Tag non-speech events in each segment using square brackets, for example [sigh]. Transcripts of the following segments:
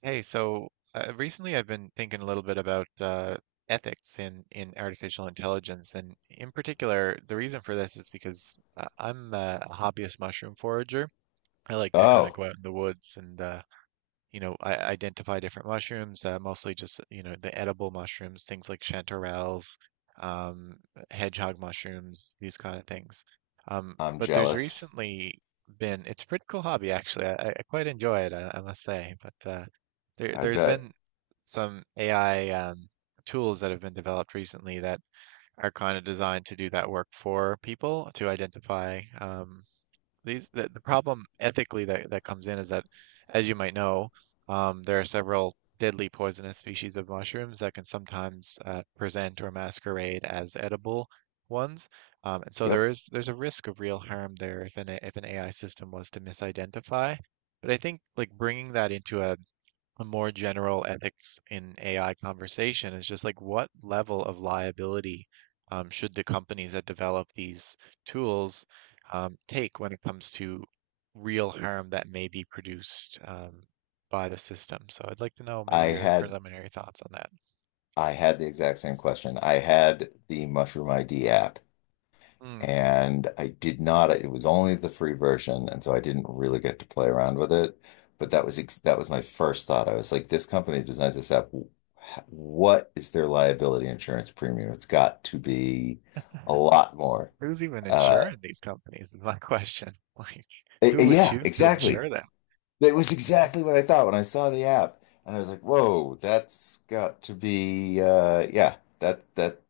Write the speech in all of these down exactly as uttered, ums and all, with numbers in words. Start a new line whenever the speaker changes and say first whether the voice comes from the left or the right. right: Hey, so uh, recently I've been thinking a little bit about uh, ethics in, in artificial intelligence, and in particular, the reason for this is because uh, I'm a hobbyist mushroom forager. I like to kind of
left: Oh,
right: go out in the woods and uh, you know, I identify different mushrooms, uh, mostly just, you know, the edible mushrooms, things like chanterelles, um, hedgehog mushrooms, these kind of things. Um,
left: I'm
right: but there's
left: jealous.
right: recently been, It's a pretty cool hobby actually. I, I I quite enjoy it, I, I must say. But uh, there,
left: I
right: there's
left: bet.
right: been some A I um, tools that have been developed recently that are kind of designed to do that work for people to identify um, these the, the problem ethically that, that comes in is that, as you might know, um, there are several deadly poisonous species of mushrooms that can sometimes uh, present or masquerade as edible ones. Um, and so
left: Yep.
right: there is there's a risk of real harm there if an if an A I system was to misidentify. But I think like bringing that into a a more general ethics in A I conversation is just like what level of liability um, should the companies that develop these tools um, take when it comes to real harm that may be produced um, by the system? So I'd like to know maybe
left: I
right: your
left: had
right: preliminary thoughts on that.
left: I had the exact same question. I had the Mushroom I D app,
right: Mm,
left: and I did not— it was only the free version and so I didn't really get to play around with it, but that
right: mhm.
left: was ex that was my first thought. I was like, this company designs this app. What is their liability insurance premium? It's got to be a lot more.
right: Who's even
left: Uh
right: insuring these companies is my question. [laughs] Like,
left: eh, eh,
right: who would
left: yeah,
right: choose to
left: exactly.
right: insure them?
left: That was
right: You know?
left: exactly what I thought when I saw the app, and I was like, "Whoa, that's got to be uh, yeah, that that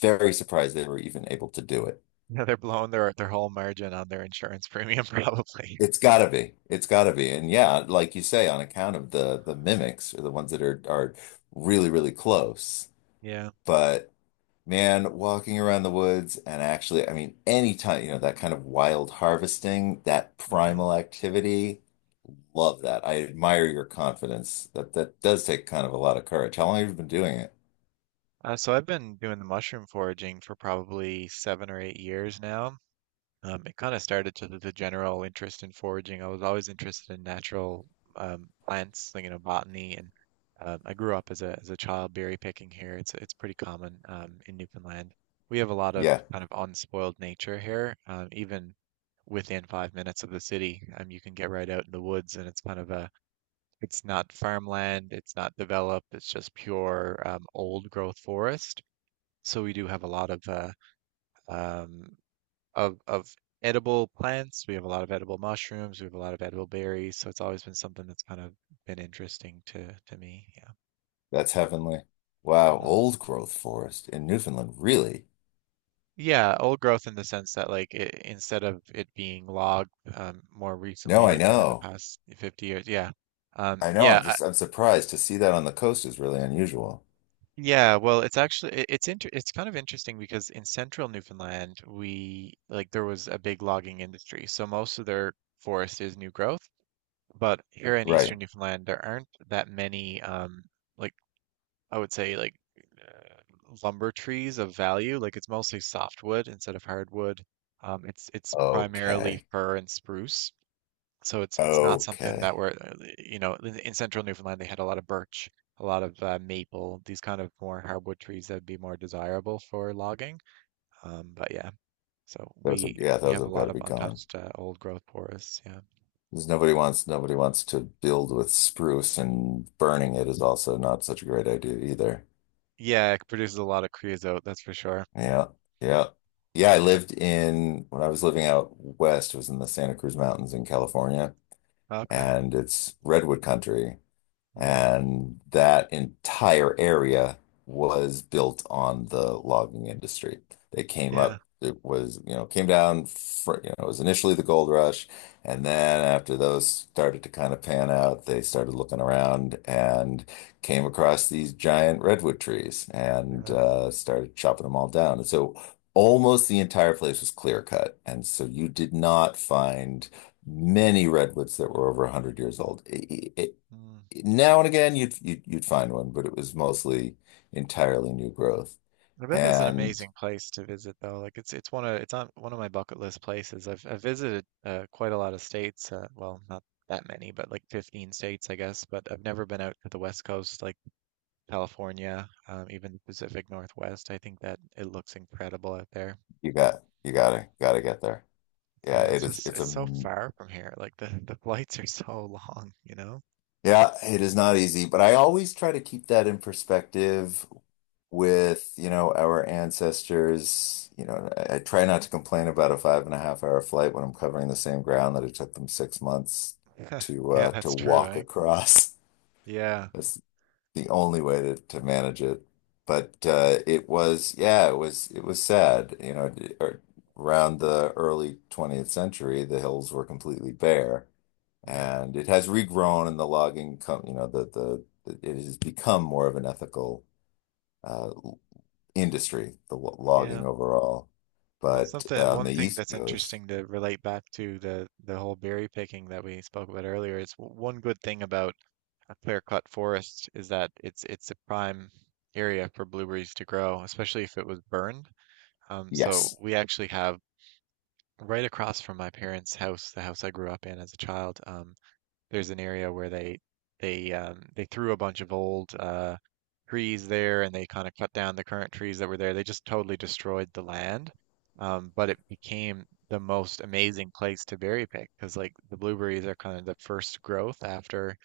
left: very surprised they were even able to do it.
right: Yeah, they're blowing their their whole margin on their insurance premium [laughs] probably.
left: It's got to be, it's got to be, and yeah, like you say, on account of the the mimics are the ones that are are really, really close.
right: Yeah.
left: But man, walking around the woods, and actually, I mean, anytime, you know, that kind of wild harvesting, that
right: Hmm.
left: primal activity. Love that. I admire your confidence. That that does take kind of a lot of courage. How long have you been doing it?
right: Uh, so I've been doing the mushroom foraging for probably seven or eight years now. Um, it kind of started to the the general interest in foraging. I was always interested in natural um, plants, like, you know, botany, and um, I grew up as a as a child berry picking here. It's it's pretty common um, in Newfoundland. We have a lot of
left: Yeah,
right: kind of unspoiled nature here. Um, even within five minutes of the city, um, you can get right out in the woods, and it's kind of a it's not farmland, it's not developed, it's just pure um, old growth forest. So we do have a lot of uh, um, of of edible plants. We have a lot of edible mushrooms. We have a lot of edible berries. So it's always been something that's kind of been interesting to to me. Yeah.
left: that's heavenly. Wow,
right: Hmm.
left: old growth forest in Newfoundland. Really?
right: Yeah, old growth in the sense that like it, instead of it being logged um, more
left: No,
right: recently,
left: I
right: like within the
left: know.
right: past fifty years. Yeah. Um,
left: I know.
right: yeah.
left: I'm
right: I,
left: just I'm surprised to see that on the coast is really unusual.
right: yeah. Well, it's actually it, it's inter it's kind of interesting because in central Newfoundland, we like there was a big logging industry. So most of their forest is new growth. But here in Eastern
left: Right.
right: Newfoundland, there aren't that many, um, like I would say, like uh, lumber trees of value. Like it's mostly softwood instead of hardwood. Um, it's it's primarily
left: Okay.
right: fir and spruce, so it's it's not something that
left: Okay.
right: we're, uh, you know, in, in central Newfoundland they had a lot of birch, a lot of uh, maple, these kind of more hardwood trees that would be more desirable for logging. Um, but yeah, so
left: Those have,
right: we
left: yeah,
right: we
left: those
right: have a
left: have got
right: lot
left: to
right: of
left: be gone.
right: untouched uh, old growth forests. Yeah,
left: Because nobody wants nobody wants to build with spruce, and burning it is also not such a great idea either.
right: yeah, it produces a lot of creosote, that's for sure.
left: Yeah, yeah. Yeah, I
right: Yeah.
left: lived in— when I was living out west, was in the Santa Cruz Mountains in California,
right: Okay.
left: and it's redwood country.
right: Mm.
left: And that entire area was built on the logging industry. They came
right: Yeah.
left: up, it was, you know, came down for, you know, it was initially the gold rush. And then after those started to kind of pan out, they started looking around and came
right: Mm.
left: across these giant redwood trees and
right: Yeah.
left: uh, started chopping them all down. And so almost the entire place was clear cut. And so you did not find many redwoods that were over one hundred years old. It, it,
right: Mm.
left: now and again you'd, you'd you'd find one, but it was mostly entirely new growth.
right: I bet that's an
left: And
right: amazing place to visit though. Like it's it's one of it's on one of my bucket list places. I've I've visited uh, quite a lot of states. Uh, well, not that many, but like fifteen states, I guess. But I've never been out to the West Coast, like California, um, even the Pacific Northwest. I think that it looks incredible out there.
left: you got— you gotta gotta get there. Yeah,
right: Yeah, it's
left: it is.
right: just
left: It's a—
right: it's so far from here. Like the the flights are so long, you know?
left: yeah, it is not easy, but I always try to keep that in perspective with, you know, our ancestors. You know, I, I try not to complain about a five and a half hour flight when I'm covering the same ground that it took them six months
right: [laughs]
left: to
right: Yeah,
left: uh, to
right: that's true,
left: walk
right: eh?
left: across.
right: Yeah.
left: [laughs] That's the only way to, to manage it. But uh, it was, yeah, it was, it was sad. You know, ar- around the early twentieth century, the hills were completely bare,
right: Mm.
left: and it has regrown. And the logging com you know, the, the the- it has become more of an ethical uh, industry, the lo- logging
right: Yeah.
left: overall.
right: Well,
left: But
right: something
left: on
right: one
left: the
right: thing
left: East
right: that's
left: Coast,
right: interesting to relate back to the the whole berry picking that we spoke about earlier is w- one good thing about a clear-cut forest is that it's it's a prime area for blueberries to grow, especially if it was burned. Um, so
left: yes,
right: we actually have right across from my parents' house, the house I grew up in as a child. Um, there's an area where they they um, they threw a bunch of old uh, trees there and they kind of cut down the current trees that were there. They just totally destroyed the land. Um, but it became the most amazing place to berry pick because like the blueberries are kind of the first growth after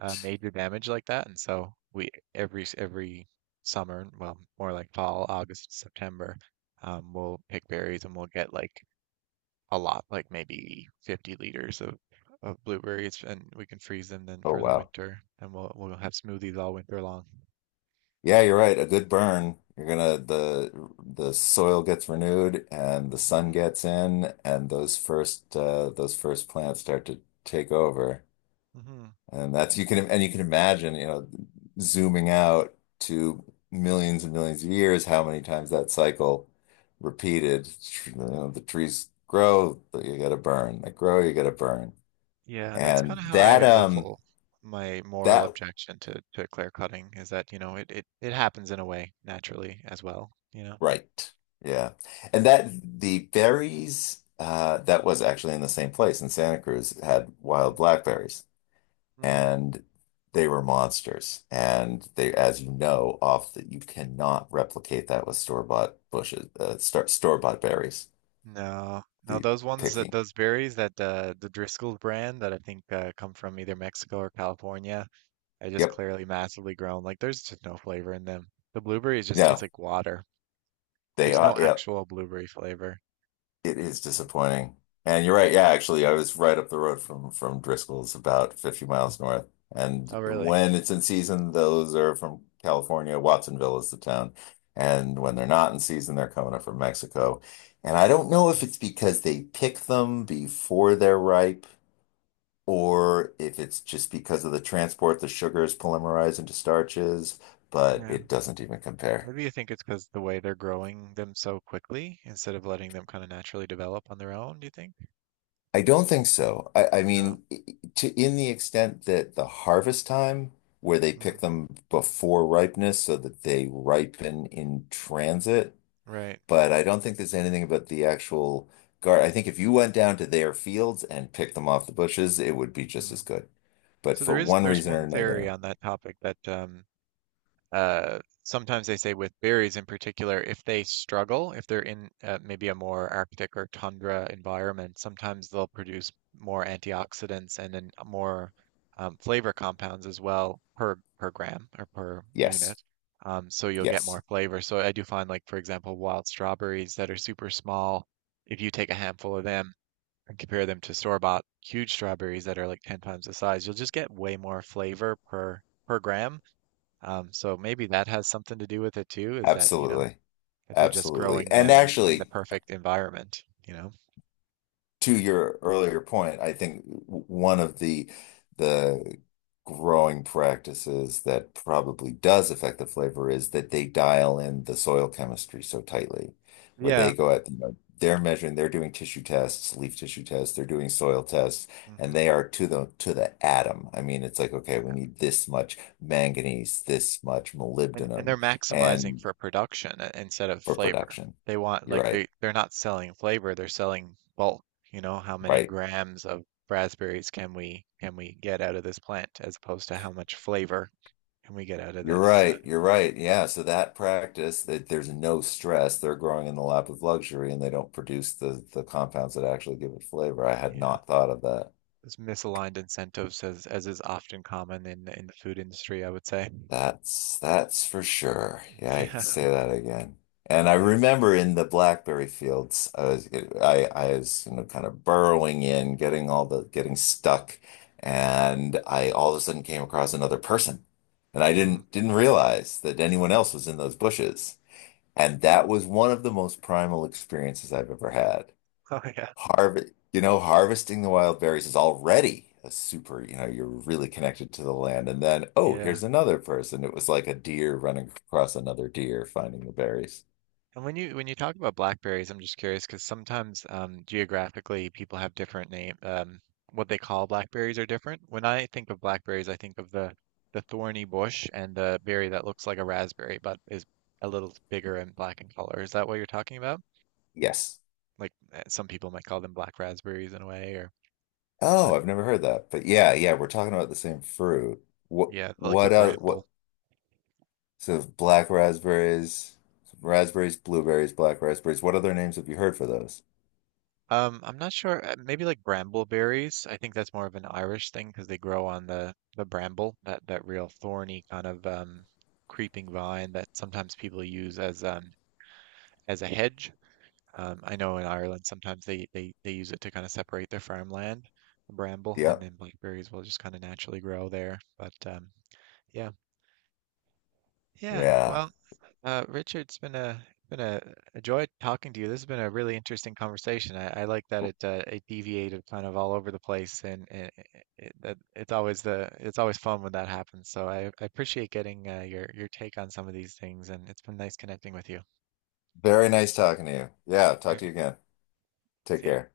right: uh, major damage like that. And so we every s- every summer, well, more like fall, August, September, um, we'll pick berries and we'll get like a lot, like maybe fifty liters of of blueberries, and we can freeze them then
left: Oh,
right: for the
left: wow.
right: winter, and we'll we'll have smoothies all winter long.
left: Yeah, you're right. A good burn. You're gonna— the the soil gets renewed and the sun
right: Hmm.
left: gets in, and those first uh, those first plants start to take over.
right: Hmm.
left: And that's— you can— and you can imagine, you know, zooming out to millions and millions of years, how many times that cycle repeated. You know, the trees grow, but you gotta burn. They grow, you gotta burn.
right: Yeah, that's kind
left: And
right: of how
left: that
right: I
left: um
right: level my moral
left: that
right: objection to to clear cutting is that, you know, it it it happens in a way naturally as well, you know.
left: Right. Yeah. And that the berries uh that was actually in the same place in Santa Cruz had wild
right: Mm.
left: blackberries,
right: Mm.
left: and they were monsters. And they, as you know, off that— you cannot replicate that with store-bought bushes, uh, store store-bought berries.
right: No, no,
left: The
right: those ones, that
left: picking.
right: those berries that uh, the Driscoll's brand that I think uh, come from either Mexico or California. They're just
left: Yep.
right: clearly massively grown. Like there's just no flavor in them. The blueberries just taste
left: No,
right: like water.
left: they
right: There's
left: are.
right: no
left: Yep.
right: actual blueberry flavor.
left: It is
right: And,
left: disappointing. And you're
right: yeah.
left: right. Yeah, actually, I was right up the road from from Driscoll's, about fifty miles north. And
right: Oh, really?
left: when it's in season, those are from California. Watsonville is the town. And when
right: Mm,
left: they're not in season, they're coming up from Mexico. And I don't know
right: yeah.
left: if it's because they pick them before they're ripe, or if it's just because of the transport, the sugars polymerize into starches, but
right: Yeah.
left: it doesn't even compare.
right: Maybe you think it's because the way they're growing them so quickly instead of letting them kind of naturally develop on their own, do you think?
left: I don't think so. I, I
right: No.
left: mean, i- to— in the extent that the harvest time, where they pick
right: Mm,
left: them before ripeness so that they ripen in transit,
right: right.
left: but I don't think there's anything about the actual guard. I think if you went down to their fields and picked them off the bushes, it would be just as
right: Mm.
left: good. But
right: So
left: for
right: there is
left: one
right: there's
left: reason or
right: one theory
left: another,
right: on that topic that um uh, sometimes they say with berries in particular, if they struggle, if they're in uh, maybe a more Arctic or tundra environment, sometimes they'll produce more antioxidants and then more um, flavor compounds as well per per gram or per
left: yes,
right: unit. Um, so you'll get
left: yes,
right: more flavor. So I do find like, for example, wild strawberries that are super small, if you take a handful of them and compare them to store-bought huge strawberries that are like ten times the size, you'll just get way more flavor per per gram. Um, so maybe that has something to do with it too, is that, you know,
left: absolutely,
right: that they're just
left: absolutely.
right: growing
left: And
right: them in the
left: actually,
right: perfect environment, you know?
left: to your earlier point, I think one of the the growing practices that probably does affect the flavor is that they dial in the soil chemistry so tightly, where
right: Yeah.
left: they go at, you know, they're measuring, they're doing tissue tests, leaf tissue tests, they're doing soil tests, and
right: Hmm.
left: they are to the— to the atom. I mean, it's like, okay, we
right: Yeah.
left: need this much manganese, this much
right: And and they're
left: molybdenum,
right: maximizing
left: and
right: for production i- instead of
left: for
right: flavor.
left: production.
right: They want
left: You're
right: like
left: right.
right: they they're not selling flavor, they're selling bulk, you know, how many
left: Right.
right: grams of raspberries can we can we get out of this plant as opposed to how much flavor can we get out of
left: You're
right: this uh,
left: right. You're right. Yeah. So that practice, that there's no stress, they're growing in the lap of luxury, and they don't produce the the compounds that actually give it flavor. I had
right: yeah.
left: not thought of that.
right: This misaligned incentives as as is often common in in the food industry, I would say.
left: That's that's for sure. Yeah,
right: [laughs]
left: I could
right: Yeah.
left: say that again. And I
right: Yeah.
left: remember in the blackberry fields, I was— I I was, you know, kind of burrowing in, getting all the— getting stuck, and I all of a sudden came across another person. And I
right: Mm.
left: didn't didn't realize that anyone
right: Hmm.
left: else was
right: [laughs]
left: in those bushes. And that was one of the most primal experiences I've ever had.
right: Oh yeah,
left: Harvest, you know, harvesting the wild berries is already a super, you know, you're really connected to the land. And then, oh,
right: yeah.
left: here's another person. It was like a deer running across another deer finding the berries.
right: And when you when you talk about blackberries, I'm just curious because sometimes um, geographically people have different name. Um, what they call blackberries are different. When I think of blackberries, I think of the the thorny bush and the berry that looks like a raspberry but is a little bigger and black in color. Is that what you're talking about?
left: Yes.
right: Like eh, some people might call them black raspberries in a way, or but
left: Oh, I've never heard that. But yeah, yeah, we're talking about the same fruit. What,
right: yeah, like the
left: what, uh,
right: bramble.
left: what, so black raspberries, raspberries, blueberries, black raspberries. What other names have you heard for those?
right: Um, I'm not sure. Uh, maybe like brambleberries. I think that's more of an Irish thing because they grow on the the bramble, that that real thorny kind of um, creeping vine that sometimes people use as um as a hedge. Um, I know in Ireland sometimes they they they use it to kind of separate their farmland, the bramble, and
left: Yep.
right: then blackberries will just kind of naturally grow there. But um, yeah, yeah.
left: Yeah.
right: Well. Uh, Richard, it's been a been a, a joy talking to you. This has been a really interesting conversation. I, I like that it uh, it deviated kind of all over the place, and, and it, that it's always the it's always fun when that happens. So I, I appreciate getting uh, your your take on some of these things, and it's been nice connecting with you.
left: Very nice talking to you. Yeah,
right: All
left: talk to
right: right,
left: you again. Take
right: see ya.
left: care.